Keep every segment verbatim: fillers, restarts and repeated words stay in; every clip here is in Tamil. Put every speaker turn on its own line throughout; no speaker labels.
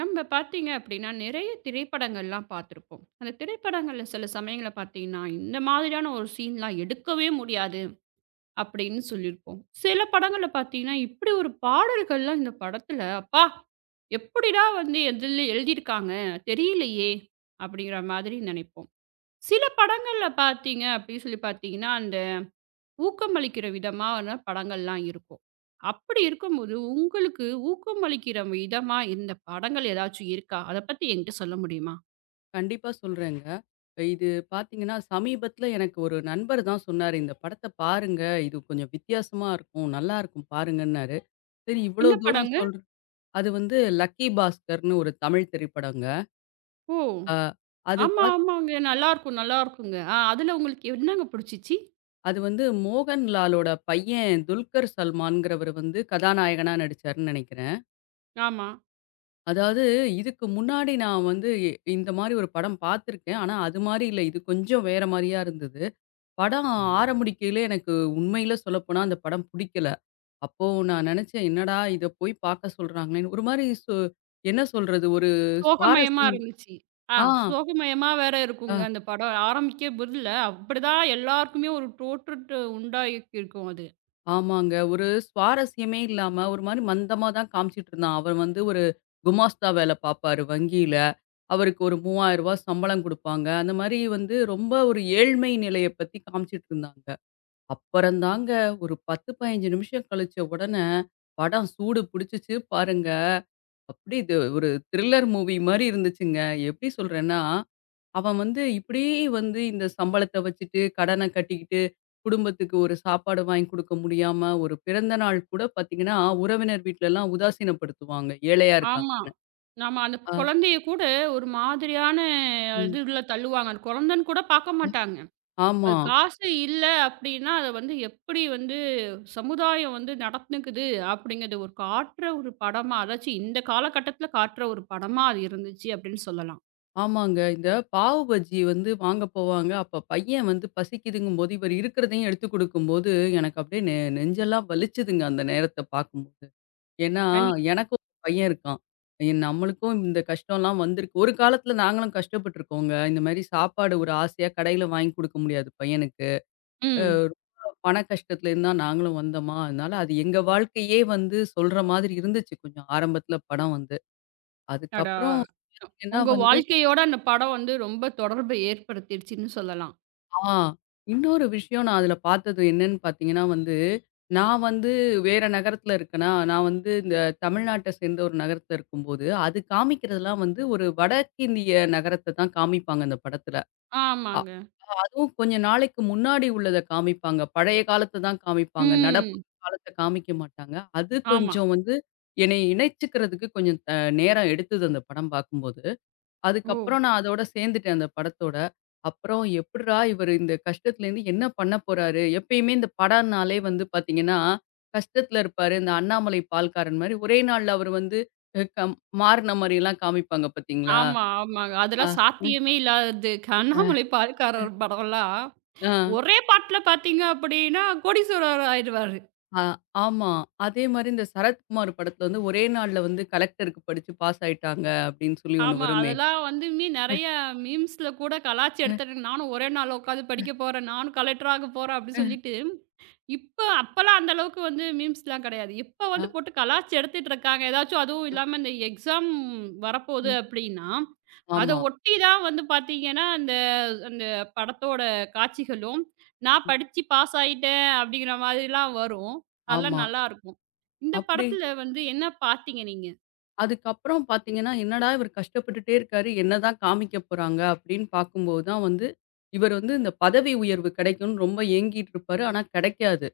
நம்ம பார்த்தீங்க அப்படின்னா, நிறைய திரைப்படங்கள்லாம் பார்த்துருப்போம். அந்த திரைப்படங்கள்ல சில சமயங்கள்ல பார்த்தீங்கன்னா, இந்த மாதிரியான ஒரு சீன்லாம் எடுக்கவே முடியாது அப்படின்னு சொல்லியிருப்போம். சில படங்கள்ல பார்த்தீங்கன்னா, இப்படி ஒரு பாடல்கள்லாம் இந்த படத்துல அப்பா! எப்படிடா வந்து எதில எழுதியிருக்காங்க தெரியலையே! அப்படிங்கிற மாதிரி நினைப்போம். சில படங்கள்ல பார்த்தீங்க அப்படின்னு சொல்லி பார்த்தீங்கன்னா, அந்த ஊக்கமளிக்கிற விதமான படங்கள்லாம் இருக்கும். அப்படி இருக்கும்போது, உங்களுக்கு ஊக்கமளிக்கிற விதமா இருந்த படங்கள் ஏதாச்சும் இருக்கா? அத பத்தி என்கிட்ட சொல்ல முடியுமா?
கண்டிப்பா சொல்றேங்க. இது பார்த்தீங்கன்னா, சமீபத்தில எனக்கு ஒரு நண்பர் தான் சொன்னாரு, "இந்த படத்த பாருங்க. இது கொஞ்சம் வித்தியாசமா இருக்கும். நல்லாருக்கும் பாருங்கன்னாரு." சரி இவ்வளோ
என்ன
தூரம்
படங்க?
சொல்ற அது வந்து லக்கி பாஸ்கர்ன்னு ஒரு தமிழ் திரைப்படங்க.
ஓ!
அ அது
ஆமா,
பாத்
ஆமாங்க. நல்லாருக்கும், நல்லாருக்குங்க. ஆ அதுல உங்களுக்கு என்னங்க புடிச்சிச்சு?
அது வந்து மோகன்லாலோட பையன் துல்கர் சல்மான்கிறவரு வந்து கதாநாயகனா நடிச்சாருன்னு நெனைக்கிறேன்.
ஆமா.
அதாவது இதுக்கு முன்னாடி நான் வந்து இந்த மாரி ஒரு படம் பார்த்துருக்கேன். ஆனா, அது மாரி இல்ல. இது கொஞ்சம் வேற மாரியா இருந்தது. படம் ஆரம்பிக்கையில எனக்கு உண்மையில சொல்லப்போனா அந்த படம் பிடிக்கல. அப்போ நான் நெனச்சேன், "என்னடா இத போய் பார்க்க சொல்றாங்களேன்னு" ஒரு மாரி சு என்ன சொல்றது? ஒரு
சோகமயமா
சுவாரஸ்யம்.
இருந்துச்சு. ஆ
ஆ,
சோகமயமா வேற
அ
இருக்குங்க அந்த படம். ஆரம்பிக்க முதல்ல அப்படிதான் எல்லாருக்குமே ஒரு தோற்றத்த உண்டாக்கியிருக்கும் அது.
ஆமாங்க. ஒரு சுவாரஸ்யமே இல்லாம, ஒரு மாரி மந்தமா தான் காமிச்சிட்டு இருந்தான். அவன் வந்து ஒரு குமாஸ்தா வேல பார்ப்பாரு வங்கியில. அவருக்கு ஒரு மூவாயிரம் ரூபாய் சம்பளம் குடுப்பாங்க. அந்த மாரி வந்து ரொம்ப ஒரு ஏழ்மை நிலைய பத்தி காமிச்சிட்டு இருந்தாங்க. அப்புறம் தாங்க ஒரு பத்து, பதினைந்து நிமிஷம் கழிச்ச உடனே படம் சூடு பிடிச்சிச்சு பாருங்க. அப்படி இது ஒரு த்ரில்லர் மூவி மாரி இருந்துச்சுங்க. எப்படி சொல்றேன்னா, அவன் வந்து இப்படியே வந்து இந்த சம்பளத்த வச்சுட்டு, கடன கட்டிக்கிட்டு, குடும்பத்துக்கு ஒரு சாப்பாடு வாங்கி குடுக்க முடியாம, ஒரு பிறந்த நாள் கூட பாத்தீங்கன்னா, உறவினர் வீட்லலாம் உதாசீனப்படுத்துவாங்க. ஏழையா
ஆமா.
இருக்காங்கன்னு.
நாம அந்த
ஆ,
குழந்தைய கூட ஒரு மாதிரியான
ம்.
இதுல தள்ளுவாங்க. அது குழந்தன்னு கூட பார்க்க மாட்டாங்க.
ஆமா.
அது காசு இல்ல அப்டின்னா, அத வந்து எப்படி வந்து சமுதாயம் வந்து நடந்துக்குது அப்படிங்கிறத ஒரு காட்டுற ஒரு படமா, அதாச்சும் இந்த காலகட்டத்தில காட்டுற ஒரு படமா அது இருந்துச்சு அப்படின்னு சொல்லலாம்.
ஆமாங்க. இந்த பாவு பஜ்ஜி வந்து வாங்க போவாங்க. அப்ப பையன் வந்து பசிக்குதுங்கும்போது, இவர் இருக்கிறதையும் எடுத்து குடுக்கும்போது, எனக்கு அப்படியே நெ நெஞ்செல்லாம் வலிச்சுதுங்க அந்த நேரத்த பாக்கும்போது. ஏன்னா,
கண்டி
எனக்கும் ஒரு பையன் இருக்கான். என் நம்மளுக்கும் இந்த கஷ்டம்லாம் வந்திருக்கு. ஒரு காலத்தில நாங்களும் கஷ்டப்பட்டுருக்கோங்க. இந்த மாரி சாப்பாடு ஒரு ஆசையா கடையில வாங்கி குடுக்க முடியாது பையனுக்கு. அ
ம்.
ரொம்ப பண கஷ்டத்துல இருந்தா நாங்களும் வந்தோமா, அதனால அது எங்க வாழ்க்கையே வந்து சொல்ற மாதிரி இருந்துச்சு கொஞ்சம் ஆரம்பத்தில படம் வந்து.
அடா!
அதுக்கப்புறம் பார்த்தீங்கன்னா
உங்க
வந்து
வாழ்க்கையோட அந்த படம் வந்து ரொம்ப தொடர்பை ஏற்படுத்திருச்சுன்னு சொல்லலாம்.
ஆ. இன்னொரு விஷயம் நான் அதில பார்த்தது என்னன்னு பார்த்தீங்கன்னா வந்து, நான் வந்து வேற நகரத்தில இருக்கேனா, நான் வந்து இந்த தமிழ்நாட்ட சேர்ந்த ஒரு நகரத்தில இருக்கும்போது, அது காமிக்கிறதெல்லாம் வந்து ஒரு வடக்கிந்திய நகரத்த தான் காமிப்பாங்க அந்த படத்தில. அ
ஆமாங்க.
அதுவும் கொஞ்ச நாளைக்கு முன்னாடி உள்ளத காமிப்பாங்க. பழைய காலத்த தான் காமிப்பாங்க. நடப்பு
ம்.
காலத்த காமிக்க மாட்டாங்க. அது
ஆமா.
கொஞ்சம் வந்து என்னைய இணைச்சுக்கிறதுக்கு கொஞ்சம் த நேரம் எடுத்தது அந்த படம் பார்க்கும்போது.
ஓ!
அதுக்கப்புறம் நான் அதோட சேர்ந்துட்டேன் அந்த படத்தோட. அப்புறம் எப்புட்றா இவரு இந்த கஷ்டத்துலேருந்து என்ன பண்ண போறாரு? எப்பயுமே இந்த படம்னாலே வந்து பார்த்தீங்கன்னா, கஷ்டத்துல இருப்பாரு. இந்த அண்ணாமலை பால்காரன் மாரி ஒரே நாள்ல அவரு வந்து அ கம் மாறுன மாரியெல்லாம் காமிப்பாங்க பார்த்தீங்களா?
ஆமா, ஆமாங்க.
ஆ,
அதெல்லாம்
ம்,
சாத்தியமே இல்லாதது.
ஆ.
கண்ணாமலை பால்காரர் படம்லாம்
ஆ,
ஒரே பாட்டுல பார்த்தீங்க அப்படின்னா, கோடீஸ்வரர் ஆயிடுவாரு.
ஆ, ஆமா. அதே மாரி இந்த சரத்குமார் படத்துல வந்து ஒரே நாள்ல வந்து கலெக்டருக்கு படிச்சு பாஸ் ஆயிட்டாங்க அப்படின்னு சொல்லி ஒண்ணு
ஆமா,
வருமே.
அதெல்லாம் வந்துமே நெறைய மீம்ஸ்ல கூட கலாய்ச்சி
அ,
எடுத்துட்டு நானும் ஒரே நாள்ல உட்காந்து படிக்க போறேன். நானும் கலெக்டர் ஆக போறேன். அப்படி
அ,
சொல்லிட்டு இப்ப அப்பலாம் அந்த அளவுக்கு வந்து மீம்ஸ்லாம் கிடையாது. இப்ப
ஆ,
வந்து போட்டு கலாய்ச்சு எடுத்துட்டு இருக்காங்க. ஏதாச்சும் அதுவும்
அ.
இல்லாம இந்த எக்ஸாம் வரப்போகுது
ம்.
அப்படின்னா, அத
ஆமா,
ஒட்டி தான் வந்து பார்த்தீங்கன்னா, அந்த அந்த படத்தோட காட்சிகளும், "நான்
ம்,
படிச்சு பாஸ் ஆயிட்டேன்" அப்படிங்கிற மாதிரிலாம் வரும். அதெல்லாம்
ஆமா.
நல்லாருக்கும். இந்த
அப்படி
படத்துல வந்து என்ன பார்த்தீங்க நீங்க?
அதுக்கப்புறம் பார்த்தீங்கன்னா, என்னடா இவர் கஷ்டப்பட்டுட்டே இருக்காரு. என்னதான் காமிக்க போறாங்க அப்படின்னு பார்க்கும்போது தான் வந்து, இவர் வந்து இந்த பதவி உயர்வு கிடைக்கும்னு ரொம்ப ஏங்கிட்டு இருப்பாரு. ஆனா கிடைக்காது.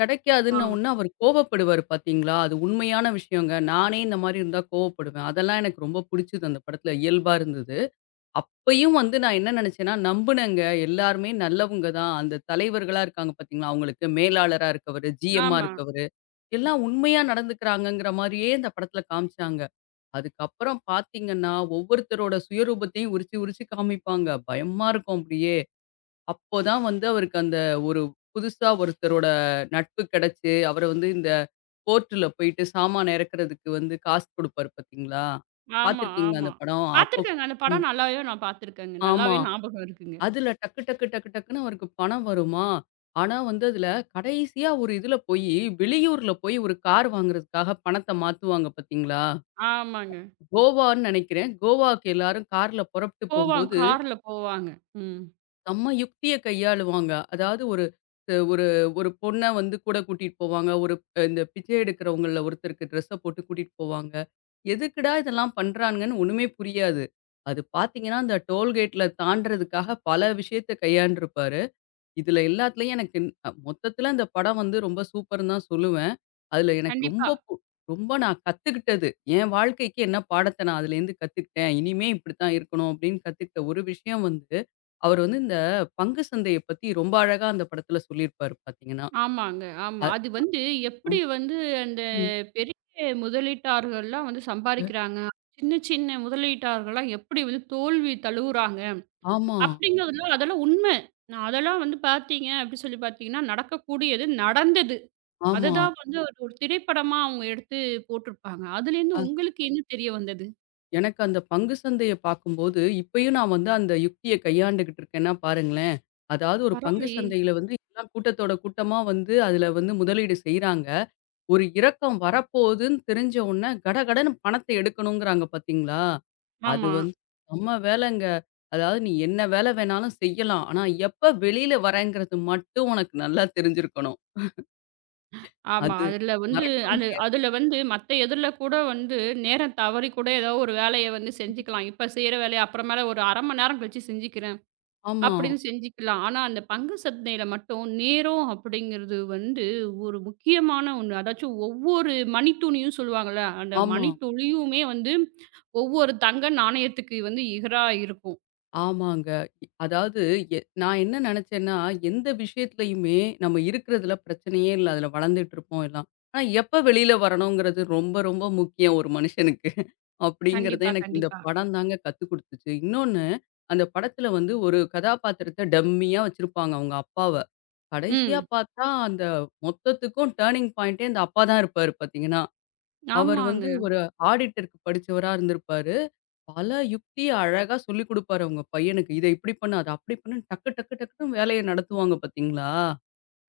கிடைக்காதுன்ன
ஆமா,
உடனே அவர் கோவப்படுவாரு பார்த்தீங்களா? அது உண்மையான விஷயங்க. நானே இந்த மாரி இருந்தா கோவப்படுவேன். அதெல்லாம் எனக்கு ரொம்ப புடிச்சது அந்த படத்துல. இயல்பா இருந்தது. அப்பயும் வந்து நான் என்ன நினைச்சேன்னா, நம்புனேங்க. எல்லாருமே நல்லவங்க தான். அந்த தலைவர்களா இருக்காங்க பார்த்தீங்களா? அவங்களுக்கு மேலாளரா இருக்கவரு, ஜிஎம்மா
ஆமா,
இருக்கவரு, எல்லாம் உண்மையா நடந்துக்கிறாங்கங்கிற மாரியே இந்த படத்துல காமிச்சாங்க. அதுக்கப்புறம் பார்த்தீங்கன்னா, ஒவ்வொருத்தரோட சுயரூபத்தையும் உரிச்சு, உரிச்சு காமிப்பாங்க. பயமா இருக்கும் அப்படியே. அப்போதான் வந்து அவருக்கு அந்த ஒரு புதுசா ஒருத்தரோட நட்பு கிடைச்சு, அவர வந்து இந்த போர்ட்ல போயிட்டு சாமான இறக்குறதுக்கு வந்து காசு குடுப்பாரு பார்த்தீங்களா?
ஆமா,
பார்த்துருக்கீங்களா
ஆமா.
அந்த படம்? அப்போ
பார்த்துருக்கேங்க. அந்த
ம்.
படம் நல்லாவே நான் பார்த்துருக்கேங்க.
ஆமா.
நல்லாவே ஞாபகம் இருக்குங்க.
அதுல டக்கு, டக்கு, டக்கு, டக்குன்னு அவருக்கு பணம் வருமா? ஆனா வந்து அதுல கடைசியா ஒரு இதுல போயி, வெளியூர்ல போய் ஒரு கார் வாங்குறதுக்காக பணத்த மாத்துவாங்க பார்த்தீங்களா?
ஆமாங்க.
கோவான்னு நினைக்கிறேன். கோவாக்கு எல்லாரும் கார்ல புறப்பட்டு
போவாங்க.
போம்போது,
கார்ல போவாங்க. ம்.
செம்ம யுக்திய கையாளுவாங்க. அதாவது ஒரு அ ஒரு ஒரு பொண்ண வந்து கூட கூட்டிட்டு போவாங்க. ஒரு அஹ், இந்த பிச்சை எடுக்கிறவங்கள்ல ஒருத்தருக்கு ட்ரெஸ்ஸ போட்டு கூட்டிட்டு போவாங்க. எதுக்குடா இதெல்லாம் பண்றாங்கன்னு ஒண்ணுமே புரியாது. அது பார்த்தீங்கன்னா, அந்த டோல்கேட்ல தாண்டுறதுக்காக பல விஷயத்த கையாண்டுருப்பாரு. இதுல எல்லாத்துலயும் எனக்கு ந- அ மொத்தத்துல அந்த படம் வந்து ரொம்ப சூப்பர்ன்னு தான் சொல்லுவேன். அதுல எனக்கு ரொம்ப
கண்டிப்பா.
பு ரொம்ப நான் கத்துக்கிட்டது. என் வாழ்க்கைக்கு என்ன பாடத்த நான் அதுலேருந்து கத்துக்கிட்டேன். இனிமே இப்படித்தான் இருக்கணும் அப்படின்னு கத்துக்கிட்ட ஒரு விஷயம் வந்து, அவர் வந்து இந்த பங்கு சந்தைய பத்தி ரொம்ப அழகா அந்த படத்துல சொல்லியிருப்பாரு பார்த்தீங்கன்னா.
ஆமாங்க. ஆமா.
அ
அது வந்து எப்படி வந்து அந்த
ம்.
பெரிய முதலீட்டாளர்கள்லாம் வந்து சம்பாரிக்கிறாங்க. சின்ன சின்ன முதலீட்டாளர்கள்லாம் எப்படி வந்து தோல்வி தழுவுறாங்க
ஆமா,
அப்படிங்கிறதுலாம் அதெல்லாம் உண்மை. நான் அதெல்லாம் வந்து பார்த்தீங்க அப்படி சொல்லி பார்த்தீங்கன்னா, நடக்கக்கூடியது நடந்தது. அத
ஆமா.
தான் வந்து ஒரு ஒரு திரைப்படமா அவங்க எடுத்து போட்டிருப்பாங்க. அதுலேருந்து உங்களுக்கு என்ன தெரிய வந்தது?
எனக்கு அந்த பங்கு சந்தைய பார்க்கும்போது, இப்பயும் நான் வந்து அந்த யுக்திய கையாண்டுகிட்டு இருக்கேன்னா பாருங்களேன். அதாவது ஒரு பங்கு
பரவாயில்லையே!
சந்தையில வந்து எல்லாம் கூட்டத்தோட கூட்டமா வந்து அதுல வந்து முதலீடு செய்றாங்க. ஒரு இறக்கம் வரப்போகுதுன்னு தெரிஞ்ச உடனே கடகடன்னு பணத்தை எடுக்கணுங்கிறாங்க பார்த்தீங்களா? அது
ஆமா.
வந்து செம்ம வேலைங்க. அதாவது நீ என்ன வேலை வேணாலும் செய்யலாம். ஆனா எப்ப வெளியில வரேங்கிறது மட்டும் உனக்கு நல்லா தெரிஞ்சிருக்கணும்.
ஆமா.
அது
அதுல வந்து
மறக்க
அது
முடியாது.
அதுல வந்து மத்த எதுல கூட வந்து நேரம் தவறி கூட ஏதோ ஒரு வேலைய வந்து செஞ்சுக்கலாம். இப்ப செய்ற வேலைய அப்புறமேல ஒரு அரை மணி நேரம் கழிச்சு செஞ்சுக்கிறேன்
ஆமா,
அப்படின்னு செஞ்சுக்கலாம். ஆனா அந்த பங்கு சந்தையில மட்டும் நேரம் அப்படிங்கிறது வந்து ஒரு முக்கியமான ஒண்ணு. அதாச்சும் ஒவ்வொரு மணித்துளியும் சொல்லுவாங்கல்ல, அந்த
ஆமா.
மணித்துளியுமே வந்து ஒவ்வொரு தங்க நாணயத்துக்கு வந்து இகரா இருக்கும்.
ஆமாங்க. இ அதாவது எ நான் என்ன நெனச்சேன்னா, எந்த விஷயத்துலயுமே நம்ம இருக்கிறதுல பிரச்சனையே இல்ல. அதுல வளர்ந்துட்டுருப்போம் எல்லாம். ஆனா, எப்ப வெளில வரணுங்கிறது ரொம்ப, ரொம்ப முக்கியம் ஒரு மனுஷனுக்கு. அப்படிங்கிறத
கண்டிப்பா,
எனக்கு இந்த
கண்டிப்பா.
படம் தாங்க கத்துக் குடுத்துச்சு. இன்னொன்னு, அந்த படத்துல வந்து ஒரு கதாபாத்திரத்த டம்மியா வச்சிருப்பாங்க அவங்க அப்பாவ. கடைசியா
ம்.
பார்த்தா, அந்த மொத்தத்துக்கும் டர்னிங் பாயிண்ட்டே அந்த அப்பா தான் இருப்பாரு பார்த்தீங்கன்னா. அவர் வந்து
ஆமாங்க.
ஒரு ஆடிட்டருக்கு படிச்சவரா இருந்திருப்பாரு. பல யுக்திய அழகா சொல்லிக் குடுப்பாரு அவங்க பையனுக்கு. இத இப்படி பண்ணு, அத அப்படி பண்ணுன்னு டக்கு டக்கு டக்குன்னு வேலைய நடத்துவாங்க பார்த்தீங்களா?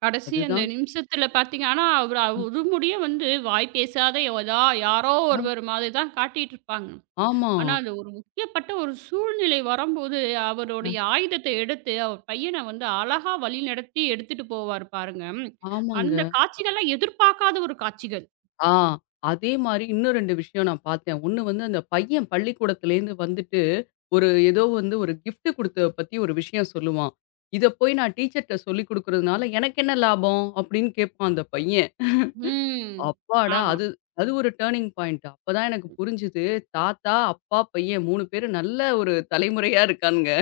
கடைசி அந்த
அதுதான்
நிமிஷத்துல பார்த்தீங்க ஆனா, அவரு
ம்.
அது முடிய வந்து வாய் பேசாத எதா யாரோ
அ.
ஒருவர் மாதிரி தான் காட்டிட்டு இருப்பாங்க.
ஆமா,
ஆனா, அது ஒரு முக்கியப்பட்ட ஒரு சூழ்நிலை வரும்போது, அவருடைய ஆயுதத்த எடுத்து, அவர் பையன வந்து அழகா வழிநடத்தி எடுத்துட்டு போவாரு பாருங்க. அந்த
ஆமாங்க.
காட்சிகள்லாம் எதிர்பார்க்காத ஒரு காட்சிகள்.
ஆ, அதே மாரி இன்னும் ரெண்டு விஷயம் நான் பார்த்தேன். ஒண்ணு வந்து அந்த பையன் பள்ளிக்கூடத்துலேருந்து வந்துட்டு, ஒரு ஏதோ வந்து ஒரு கிஃப்ட் குடுத்தத பத்தி ஒரு விஷயம் சொல்லுவான். "இத போய் நான் டீச்சர்ட்ட சொல்லிக் குடுக்குறதுனால எனக்கு என்ன லாபம்?" அப்படின்னு கேட்பான் அந்த பையன்.
ம்.
அப்பாடா!
ஆமா.
அது அது ஒரு டர்னிங் பாயிண்ட். அப்பதான் எனக்கு புரிஞ்சுது. தாத்தா, அப்பா, பையன் மூணு பேரும் நல்ல ஒரு தலைமுறையா இருக்கானுங்க.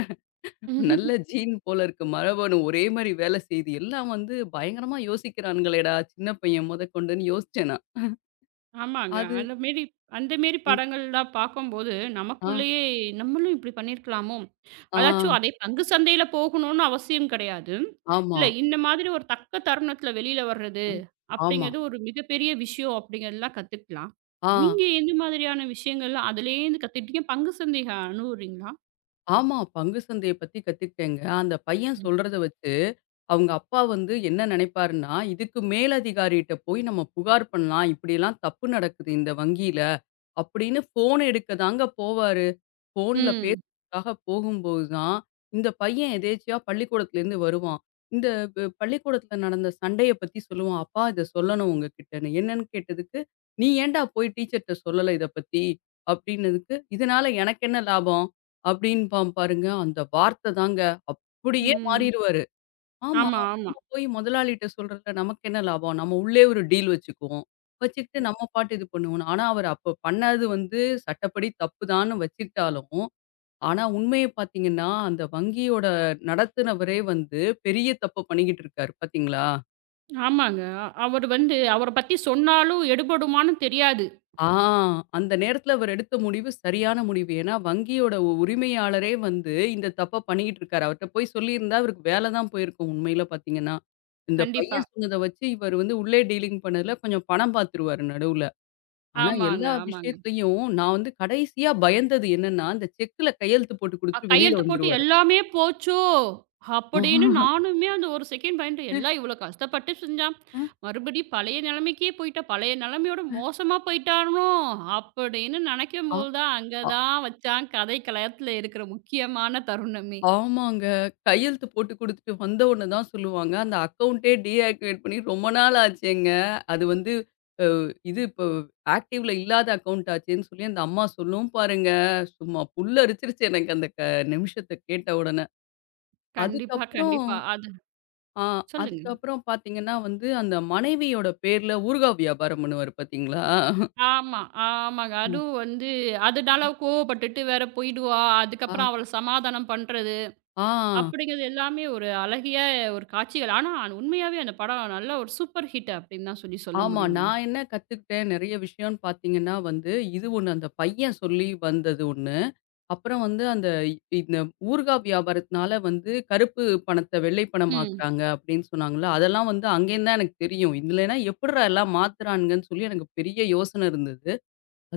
நல்ல ஜீன் போல இருக்கு. மரபணு ஒரே மாரி வேலை செய்யுது. எல்லாம் வந்து பயங்கரமா யோசிக்கிறானுங்களேடா! சின்ன பையன் முதற்கொண்டுன்னு யோசிச்சேன் நான்.
ஆமாங்க.
அது
அந்த மேரி அந்த மேரி
அ,
படங்கள்லாம் பார்க்கும்போது,
ஆ,
நமக்குள்ளேயே நம்மளும் இப்டி பண்ணியிருக்கலாமோ!
ஆ,
அதாச்சும் அதே பங்கு சந்தையில போகணும்னு அவசியம் கிடையாது.
ஆமா,
இல்ல இந்த மாதிரி ஒரு தக்க தருணத்தில வெளியில வர்றது
அ, ஆமா,
அப்படிங்கிறது ஒரு மிகப்பெரிய விஷயம் அப்படிங்கிறதெல்லாம் கத்துக்கலாம்.
ஆ,
நீங்க எந்த மாதிரியான விஷயங்கள்லாம் அதுலேருந்து கத்துக்கிட்டீங்க? பங்கு சந்தைக அணுவுறீங்களா?
ஆமா. பங்கு சந்தைய பத்தி கத்துக்கிட்டேங்க. அந்த பையன் சொல்றத வச்சு அவங்க அப்பா வந்து என்ன நினைப்பாருன்னா, இதுக்கு மேலதிகாரிட்ட போய் நம்ம புகார் பண்ணலாம். இப்படிலாம் தப்பு நடக்குது இந்த வங்கியில. அப்படின்னு ஃபோன் எடுக்க தாங்க போவாரு. ஃபோன்ல
ம்.
பேசுறதுக்காக போகும்போது தான், இந்த பையன் எதேர்ச்சியா பள்ளிக்கூடத்துலேருந்து வருவான். இந்த ப பள்ளிக்கூடத்துல நடந்த சண்டைய பத்தி சொல்லுவான். "அப்பா இத சொல்லணும் உங்ககிட்டன்னு." என்னன்னு கேட்டதுக்கு, "நீ ஏன்டா போய் டீச்சர்ட்ட சொல்லல இத பத்தி?" அப்படின்னதுக்கு, "இதனால எனக்கு என்ன லாபம்?" அப்படின்பான் பாருங்க. அந்த வார்த்த தாங்க அப்படியே
ம்.
மாறிருவாரு. ஆமா.
ஆமா, ஆமா.
நம்ம போய் முதலாளிட்ட சொல்றதுல நமக்கு என்ன லாபம்? நம்ம உள்ளே ஒரு டீல் வச்சுக்குவோம். வச்சுக்கிட்டு
ம்.
நம்ம பாட்டு இது பண்ணுவோம். ஆனா, அவர் அப்ப பண்ணது வந்து சட்டப்படி தப்புதான்னு வச்சுக்கிட்டாலும், ஆனா உண்மைய பார்த்தீங்கன்னா, அந்த வங்கியோட நடத்துனவரே வந்து பெரிய தப்ப பண்ணிக்கிட்டு இருக்காரு பார்த்தீங்களா?
ஆமாங்க. அவரு வந்து அவர பத்தி சொன்னாலும் எடுபடுமான்னு தெரியாது.
ஆ, அந்த நேரத்துல அவர் எடுத்த முடிவு சரியான முடிவு. ஏன்னா, வங்கியோட உ உரிமையாளரே வந்து இந்த தப்ப பண்ணிக்கிட்டு இருக்காரு. அவர்ட்ட போய் சொல்லியிருந்தா அவருக்கு வேல தான் போயிருக்கும் உண்மையில பார்த்தீங்கன்னா. இந்த
கண்டிப்பா.
பையன் சொன்னத வச்சு இவர் வந்து உள்ளே டீலிங் பண்ணதுல கொஞ்சம் பணம் பார்த்துருவாரு நடுவுல. ஆனா
ஆமாங்க,
எல்லா
ஆமாங்க.
விஷயத்தையும் நான் வந்து கடைசியா பயந்தது என்னன்னா, அந்த செக்குல கையெழுத்து போட்டு
அ
குடுத்துட்டு வெளியில
கையெழுத்து போட்டு
வந்துருவாரு.
எல்லாமே போச்சோ! அப்படின்னு
ஆஹ்.
நானுமே அந்த ஒரு செகண்ட் பயந்துட்டேன். எல்லாம் இவ்வளோ கஷ்டப்பட்டு செஞ்சான். மறுபடியும் பழைய நிலைமைக்கே போயிட்டா. பழைய நிலைமையோட மோசமா போயிட்டானோ! அப்படின்னு
ஆ,
நினைக்கும்போது தான் அங்க
அ,
தான் அங்கதான் வச்சான் கதை களத்துல இருக்கிற முக்கியமான தருணமே.
ஆமாங்க. கையெழுத்து போட்டு குடுத்துட்டு வந்த உடனே தான் சொல்லுவாங்க, "அந்த அக்கவுண்டே டீஆக்டிவேட் பண்ணி ரொம்ப நாள் ஆச்சேங்க. அது வந்து இது இப்போ ஆக்டிவ்ல இல்லாத அக்கவுண்ட் ஆச்சேன்னு" சொல்லி அந்த அம்மா சொல்லும் பாருங்க. சும்மா புல் அரிச்சிருச்சு எனக்கு அந்த க நிமிஷத்த கேட்ட உடனே.
கண்டிப்பா,
அதுக்கப்புறம்
கண்டிப்பா. அது
ஆ
சொல்லுங்க.
அதுக்கப்புறம் பார்த்தீங்கன்னா வந்து, அந்த மனைவியோட பேர்ல ஊறுகாய் வியாபாரம் பண்ணுவாரு பார்த்தீங்களா?
ஆமா, ஆமாங்க. அதுவும் வந்து அதனால கோவப்பட்டுட்டு வேற போயிடுவா.
ஆ,
அதுக்கப்புறம் அவள சமாதானம் பண்றது
ஆ,
அப்படிங்கிறது எல்லாமே ஒரு அழகிய ஒரு காட்சிகள். ஆனா, உண்மையாவே அந்த படம் நல்ல ஒரு சூப்பர் ஹிட் அப்படின்னு தான் சொல்லி சொல்ல
ஆமா.
முடியுங்க.
நான் என்ன கத்துக்கிட்டேன் நெறைய விஷயம்னு பார்த்தீங்கன்னா வந்து, இது ஒண்ணு அந்த பையன் சொல்லி வந்தது ஒண்ணு. அப்புறம் வந்து அந்த இ- இந்த ஊறுகாய் வியாபாரத்தினால வந்து கருப்பு பணத்தை வெள்ளை பணம்
ம்.
ஆக்குறாங்க அப்படின்னு சொன்னாங்கல்ல. அதெல்லாம் வந்து அங்கேருந்து தான் எனக்கு தெரியும். இதுலனா எப்புட்றா எல்லாம் மாத்துறானுங்கன்னு சொல்லி எனக்கு பெரிய யோசனை இருந்தது.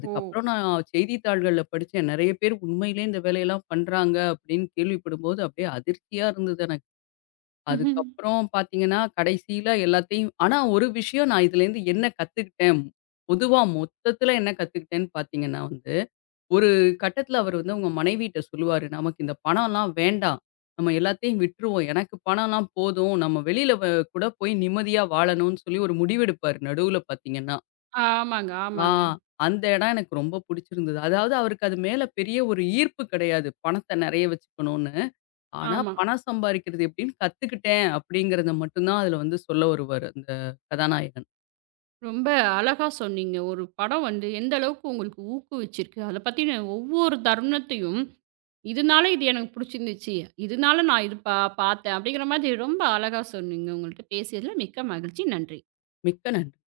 ஓ!
நான் செய்தித்தாள்கள்ல படிச்சேன். நெறைய பேர் உண்மையிலேயே இந்த வேலையெல்லாம் பண்றாங்க அப்படின்னு கேள்விப்படும்போது அப்படியே அதிர்ச்சியா இருந்தது எனக்கு. அதுக்கப்புறம் பார்த்தீங்கன்னா, கடைசியில எல்லாத்தையும் ஆனா ஒரு விஷயம் நான் இதுலேருந்து என்ன கத்துக்கிட்டேன், பொதுவா மொத்தத்துல என்ன கத்துக்கிட்டேன்னு பார்த்தீங்கன்னா வந்து ஒரு கட்டத்துல அவர் வந்து அவங்க மனைவிட்ட சொல்லுவாரு, "நமக்கு இந்த பணம்லாம் வேண்டாம். நம்ம எல்லாத்தையும் விட்டுருவோம். எனக்கு பணம்லாம் போதும். நம்ம வெளியில வ கூட போய் நிம்மதியா வாழணும்னு" சொல்லி ஒரு முடிவெடுப்பாரு நடுவுல பார்த்தீங்கன்னா.
ஆமாங்க,
ஆ,
ஆமாங்க.
அந்த இடம் எனக்கு ரொம்ப புடிச்சிருந்தது. அதாவது அவருக்கு அது மேல பெரிய ஒரு ஈர்ப்பு கிடையாது. பணத்த நெறைய வச்சுக்கணும்னு. ஆனா
ஆமா.
பணம் சம்பாரிக்கிறது எப்படின்னு கத்துக்கிட்டேன் அப்படிங்கிறத மட்டும் தான் அதுல வந்து சொல்ல வருவாரு அந்த கதாநாயகன்.
ரொம்ப அழகா சொன்னீங்க. ஒரு படம் வந்து எந்த அளவுக்கு உங்களுக்கு ஊக்குவிச்சிருக்கு. அத பத்தின ஒவ்வொரு தருணத்தையும், இதனால இது எனக்கு புடிச்சிருந்துச்சு. இதனால நான் இது பா பார்த்தேன் அப்படிங்கிற மாதிரி ரொம்ப அழகா சொன்னீங்க. உங்கள்ட்ட பேசியதில மிக்க மகிழ்ச்சி. நன்றி.
மிக்க நன்றி.